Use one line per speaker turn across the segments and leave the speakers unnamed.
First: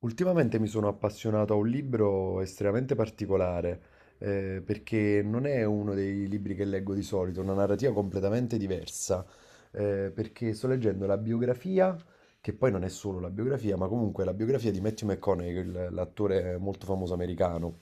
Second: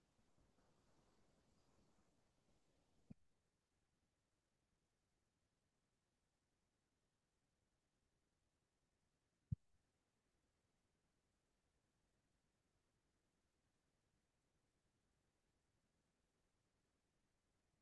Ultimamente mi sono appassionato a un libro estremamente particolare, perché non è uno dei libri che leggo di solito, è una narrativa completamente diversa, perché sto leggendo la biografia, che poi non è solo la biografia, ma comunque la biografia di Matthew McConaughey, l'attore molto famoso americano,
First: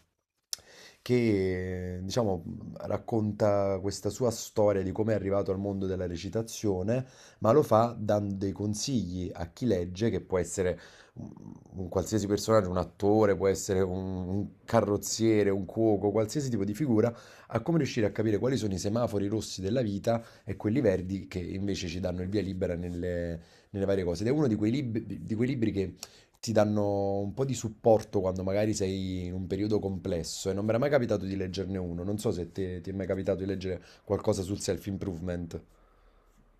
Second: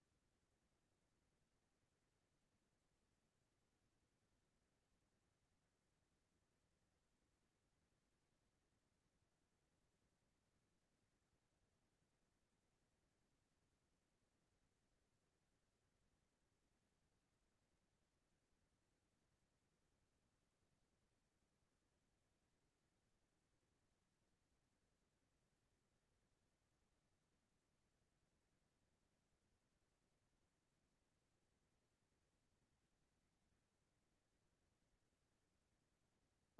che diciamo racconta questa sua storia di come è arrivato al mondo della recitazione, ma lo fa dando dei consigli a chi legge, che può essere un qualsiasi personaggio, un attore, un carrozziere, un cuoco, qualsiasi tipo di figura, a come riuscire a capire quali sono i semafori rossi della vita e quelli verdi che invece ci danno il via libera nelle varie cose. Ed è uno di quei libri che ti danno un po' di supporto quando magari sei in un periodo complesso e non mi era mai capitato di leggerne uno. Non so se ti è mai capitato di leggere qualcosa sul self-improvement.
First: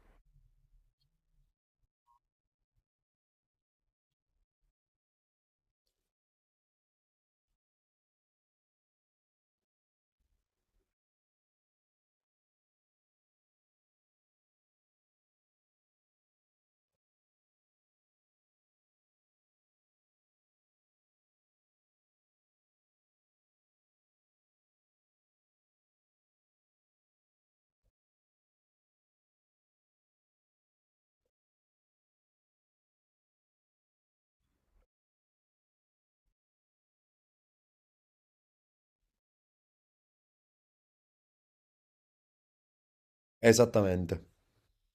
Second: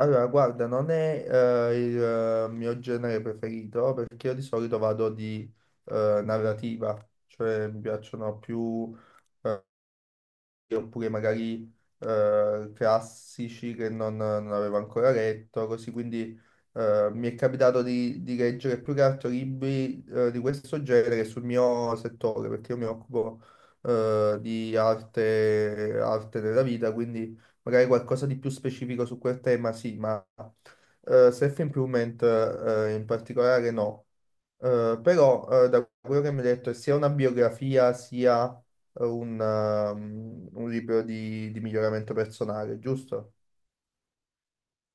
Allora, guarda, non è il mio genere preferito perché io di solito vado di narrativa, cioè mi piacciono più eh, oppure magari classici che non avevo ancora letto, così quindi mi è capitato di leggere più che altro libri di questo genere sul mio settore, perché io mi occupo di arte, arte della vita, quindi magari qualcosa di più specifico su quel tema, sì, ma self-improvement in particolare no. Però da quello che mi hai detto è sia una biografia sia un libro di miglioramento personale, giusto?
Esattamente.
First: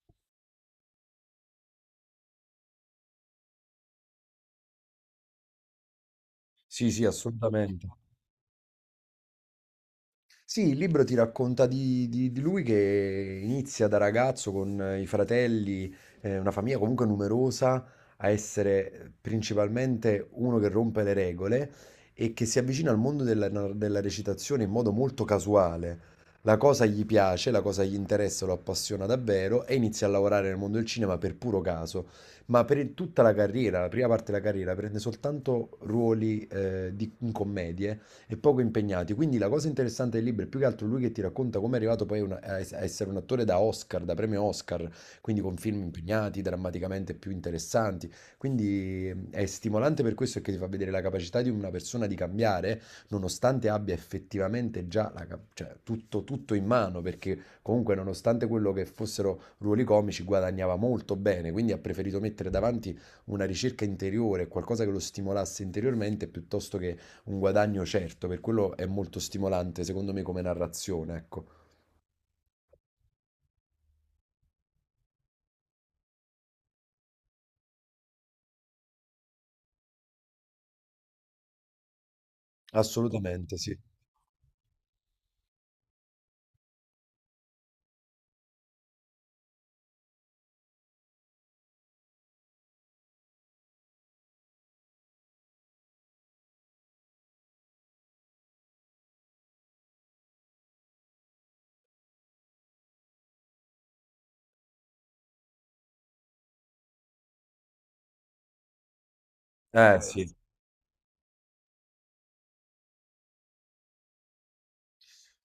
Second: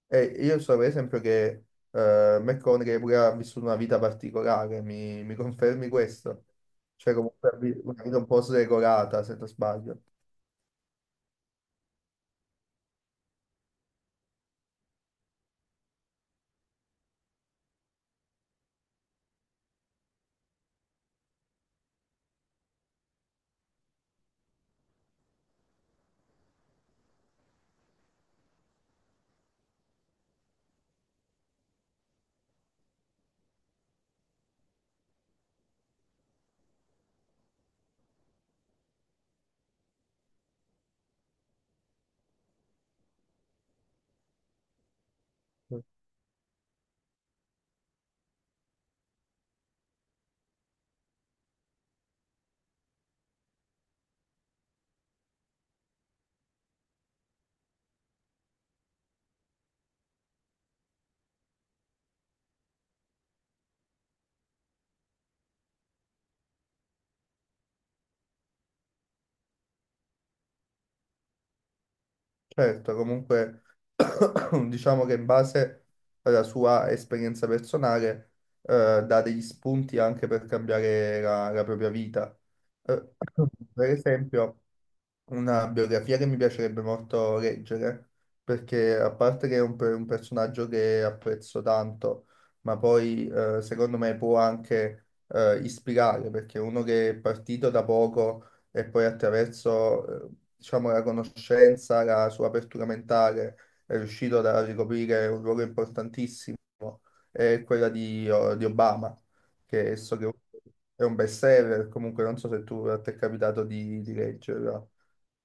E io so per esempio che McConaughey pure ha vissuto una vita particolare, mi confermi questo?
Sì, sì,
Cioè comunque ha
assolutamente.
una vita un po' sregolata, se non sbaglio.
Sì, il libro ti racconta di lui che inizia da ragazzo con i fratelli, una famiglia comunque numerosa, a essere principalmente uno che rompe le regole e che si avvicina al mondo della recitazione in modo molto casuale. La cosa gli piace, la cosa gli interessa, lo appassiona davvero e inizia a lavorare nel mondo del cinema per puro caso. Ma per tutta la carriera, la prima parte della carriera, prende soltanto ruoli in commedie e poco impegnati. Quindi la cosa interessante del libro è più che altro lui che ti racconta come è arrivato poi una- a es- a essere un attore da Oscar, da premio Oscar, quindi con film impegnati, drammaticamente più interessanti. Quindi è stimolante per questo che ti fa vedere la capacità di una persona di cambiare, nonostante abbia effettivamente già cioè, tutto, tutto in mano, perché comunque nonostante quello che fossero ruoli comici guadagnava molto bene, quindi ha preferito mettere davanti una ricerca interiore, qualcosa che lo stimolasse interiormente piuttosto che un guadagno certo, per quello è molto stimolante, secondo me, come narrazione, ecco.
Certo, comunque diciamo che in base alla sua esperienza personale dà degli spunti anche per cambiare la propria vita. Eh,
Assolutamente sì.
per esempio, una biografia che mi piacerebbe molto leggere, perché a parte che è un personaggio che apprezzo tanto, ma poi secondo me può anche ispirare, perché è uno che è partito da poco e poi attraverso diciamo, la conoscenza, la sua apertura mentale, è riuscito a ricoprire un ruolo importantissimo, è quella di Obama, che
Eh
so che
sì.
è un bestseller, comunque non so se tu a te è capitato di leggerla.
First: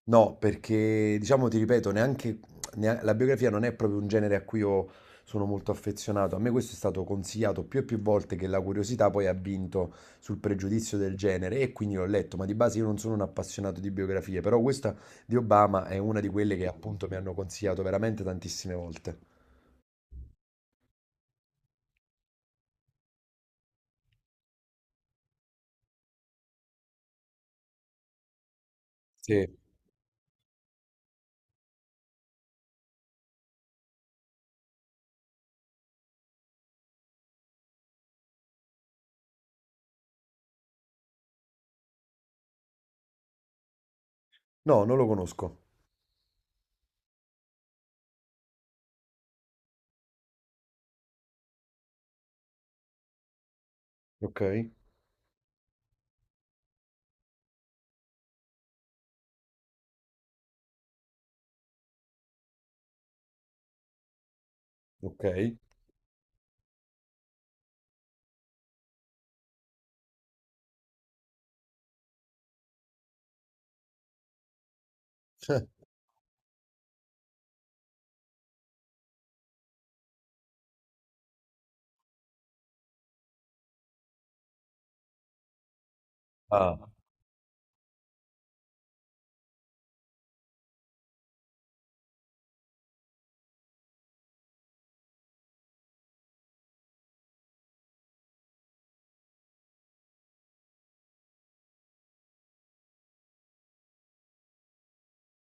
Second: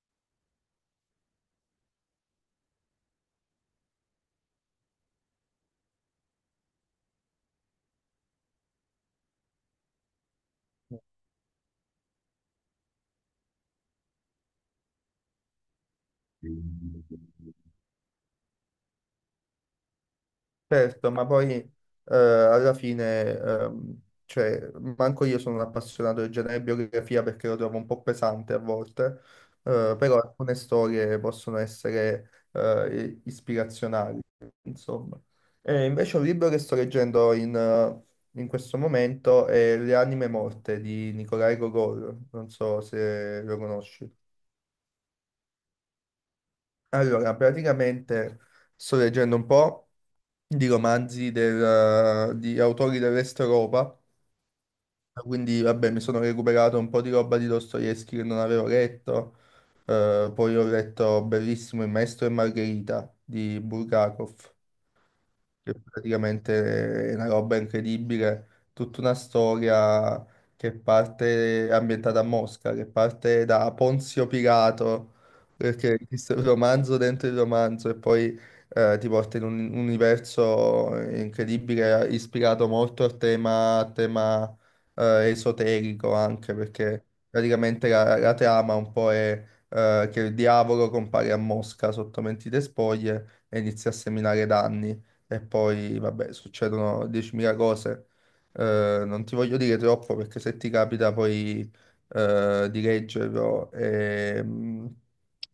No, perché diciamo, ti ripeto, la biografia non è proprio un genere a cui io sono molto affezionato. A me questo è stato consigliato più e più volte che la curiosità poi ha vinto sul pregiudizio del genere e quindi l'ho letto, ma di base io non sono un appassionato di biografie, però questa di Obama è una di quelle che appunto mi hanno consigliato veramente tantissime volte.
Certo, ma poi alla fine, cioè, manco io sono un appassionato di genere e biografia perché lo trovo un po' pesante a volte,
Sì.
però alcune storie possono essere ispirazionali, insomma. E invece un libro che sto leggendo in questo momento è Le anime morte di Nikolai Gogol, non so se lo conosci.
No, non lo conosco.
Allora, praticamente sto leggendo un po' di romanzi di autori dell'Est Europa.
Ok,
Quindi, vabbè, mi sono recuperato un po' di roba di Dostoevsky che non avevo letto. Poi ho letto bellissimo Il Maestro e Margherita di Bulgakov
ok.
che praticamente è una roba incredibile, tutta una storia che parte ambientata a Mosca, che parte da Ponzio Pilato, perché esiste un romanzo dentro il romanzo e poi ti porta in un universo incredibile, ispirato molto al tema, esoterico anche,
Ah,
perché praticamente la trama un po' è che il diavolo compare a Mosca sotto mentite spoglie e inizia a seminare danni e poi, vabbè, succedono 10.000 cose. Non ti voglio dire troppo perché se ti capita poi di leggerlo,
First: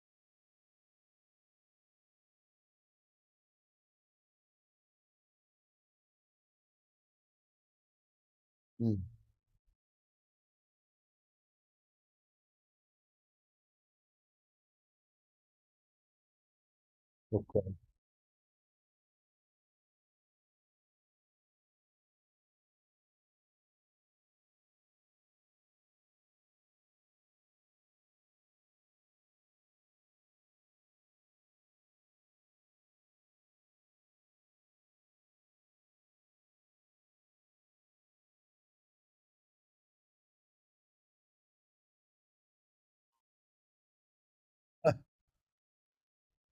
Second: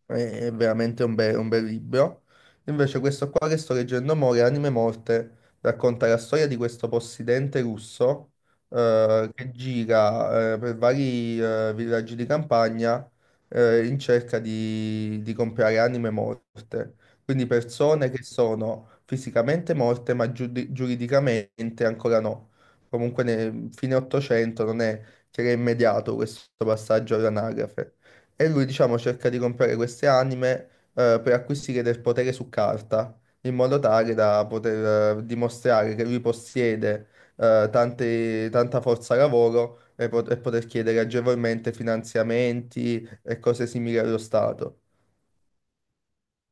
è è veramente un bel libro. Invece questo qua che sto leggendo mo, Le anime morte, racconta la storia di questo possidente russo
mm,
che gira per vari villaggi di campagna in cerca di comprare anime morte. Quindi
ok.
persone che sono fisicamente morte ma giuridicamente ancora no. Comunque nel fine 800 non è che era immediato questo passaggio all'anagrafe. E lui, diciamo, cerca di comprare queste anime per acquisire del potere su carta, in modo tale da poter dimostrare che lui possiede tanta forza lavoro e poter chiedere agevolmente finanziamenti e cose simili allo Stato.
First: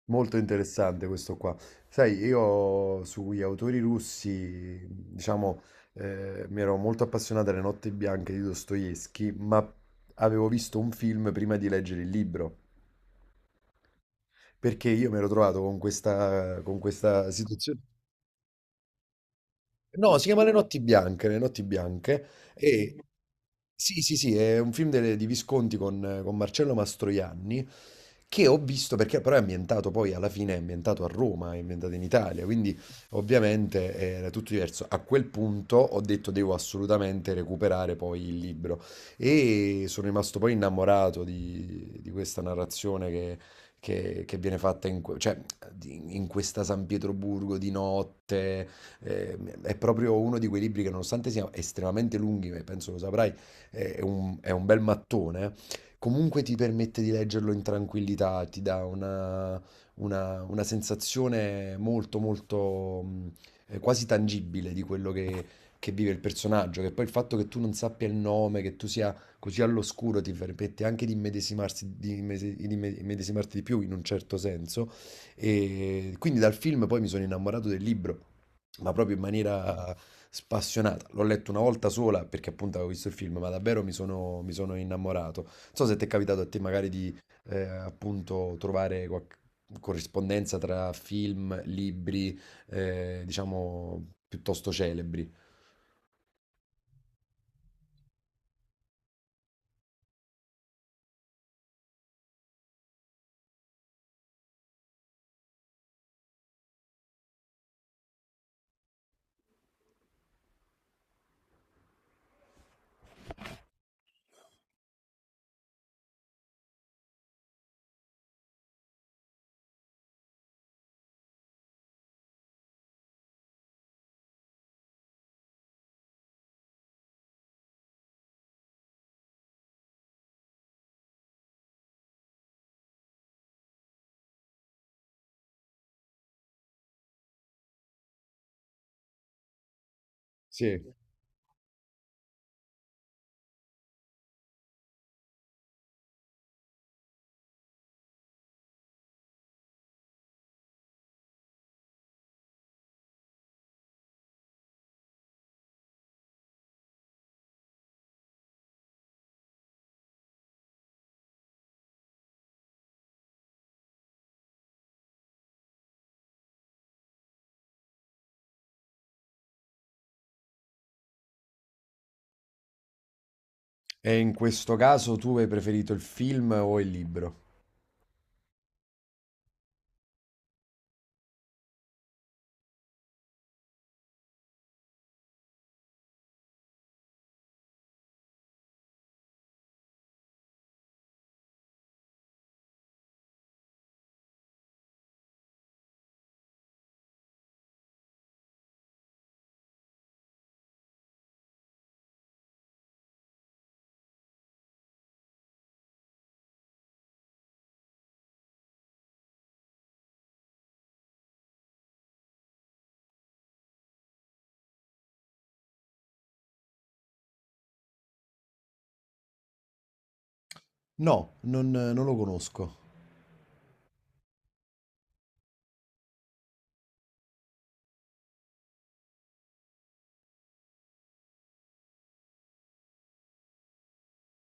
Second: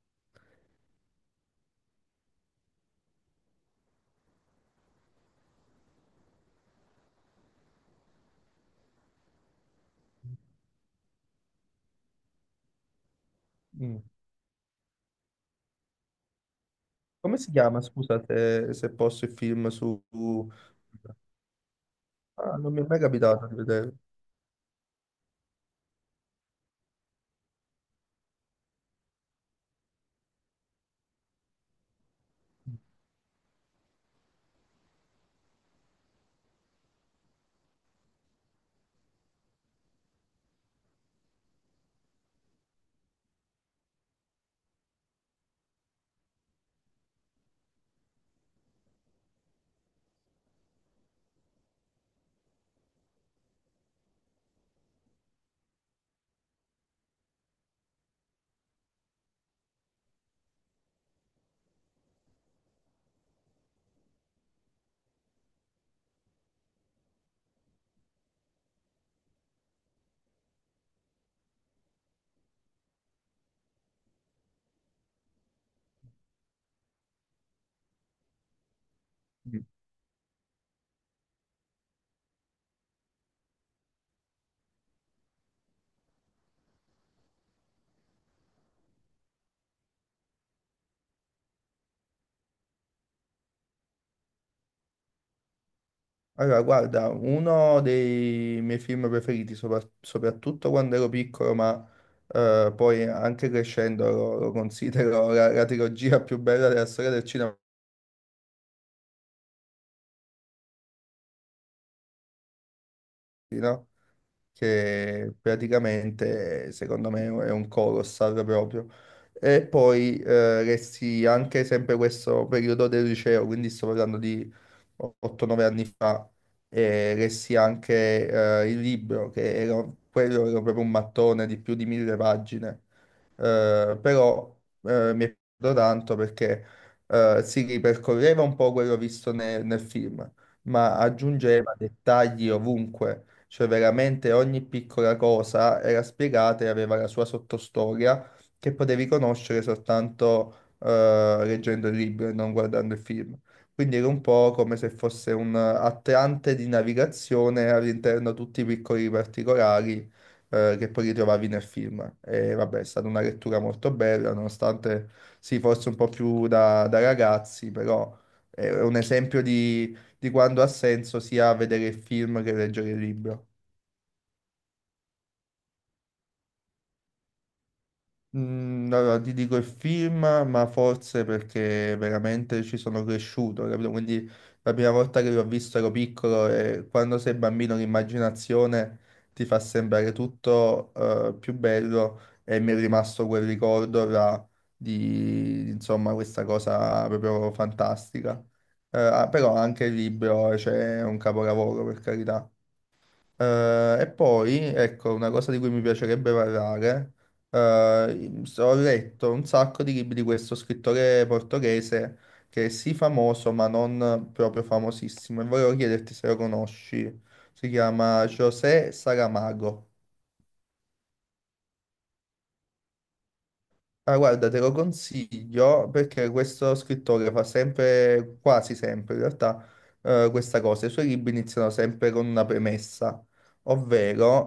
Molto interessante questo qua. Sai, io sugli autori russi, diciamo, mi ero molto appassionato alle Notti Bianche di Dostoevsky, ma avevo visto un film prima di leggere il libro,
Mm.
perché io mi ero trovato con con questa
Come si
situazione.
chiama, scusa, se posso, il film
No, si chiama Le notti bianche, Le notti bianche.
Ah, non mi è
E
mai
ok.
capitato di vedere.
Sì, sì, sì, è un film di Visconti con Marcello Mastroianni che ho visto perché però è ambientato poi alla fine è ambientato a Roma, è ambientato in Italia, quindi ovviamente era tutto diverso. A quel punto ho detto devo assolutamente recuperare poi il libro e sono rimasto poi innamorato di questa narrazione che viene fatta cioè, in questa San Pietroburgo di notte, eh, è proprio uno di quei libri che nonostante siano estremamente lunghi, ma penso lo saprai, è un bel mattone, comunque ti permette di leggerlo in tranquillità, ti dà una sensazione molto molto quasi tangibile di quello che vive il personaggio, che poi il fatto che tu non sappia il nome, che tu sia così all'oscuro ti permette anche di immedesimarsi di, immese- di imme- immedesimarti di più in un certo senso. E quindi dal film poi mi sono innamorato del libro ma proprio in maniera spassionata. L'ho letto una volta sola perché appunto avevo visto il film, ma davvero mi sono innamorato. Non so se ti è capitato a te magari di appunto trovare qualche corrispondenza tra film, libri, diciamo piuttosto celebri.
Allora, guarda, uno dei miei film preferiti, soprattutto quando ero piccolo, ma poi anche crescendo lo considero la trilogia più bella della storia del cinema, no? Che praticamente, secondo me, è un colossal proprio. E poi resti anche sempre questo periodo del liceo, quindi sto parlando 8-9 anni fa e lessi anche il libro, quello era proprio un mattone di più di mille pagine. Però mi è piaciuto tanto perché si ripercorreva un po' quello visto nel film, ma
Sì.
aggiungeva dettagli ovunque, cioè veramente ogni piccola cosa era spiegata e aveva la sua sottostoria che potevi conoscere soltanto leggendo il libro e non guardando il film. Quindi era un po' come se fosse un attrante di navigazione all'interno tutti i piccoli particolari che poi ritrovavi nel film. E vabbè, è stata una lettura molto bella, nonostante sì, forse un po' più da ragazzi, però è un esempio di quando ha senso sia vedere il film che leggere il libro.
E in questo caso tu hai preferito il film o il libro?
Allora, ti dico il film, ma forse perché veramente ci sono cresciuto, capito? Quindi la prima volta che l'ho visto ero piccolo e quando sei bambino l'immaginazione ti fa sembrare tutto più bello e mi è rimasto quel ricordo là di, insomma, questa cosa proprio fantastica. Però anche il libro, cioè, è un capolavoro, per carità. E poi, ecco, una cosa di cui mi piacerebbe parlare, ho letto un sacco di libri di questo scrittore portoghese che è sì famoso, ma non proprio famosissimo, e volevo chiederti se lo conosci. Si chiama José Saramago.
No, non lo conosco.
Ah, guarda, te lo consiglio perché questo scrittore fa sempre, quasi sempre in realtà, questa cosa. I suoi libri iniziano sempre con una premessa, ovvero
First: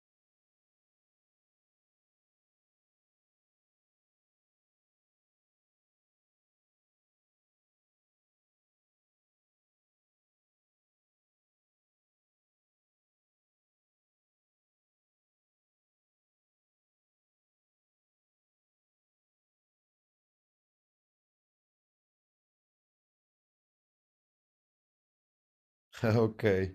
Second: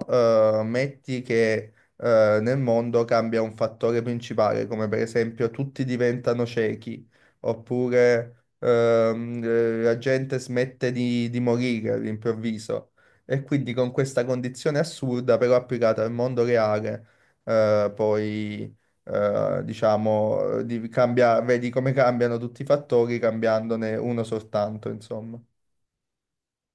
metti che nel mondo cambia un fattore principale, come per esempio tutti diventano ciechi, oppure la gente smette di morire all'improvviso. E quindi con questa condizione assurda, però applicata al mondo reale, poi diciamo, vedi come cambiano tutti i fattori cambiandone uno soltanto, insomma.
Ok.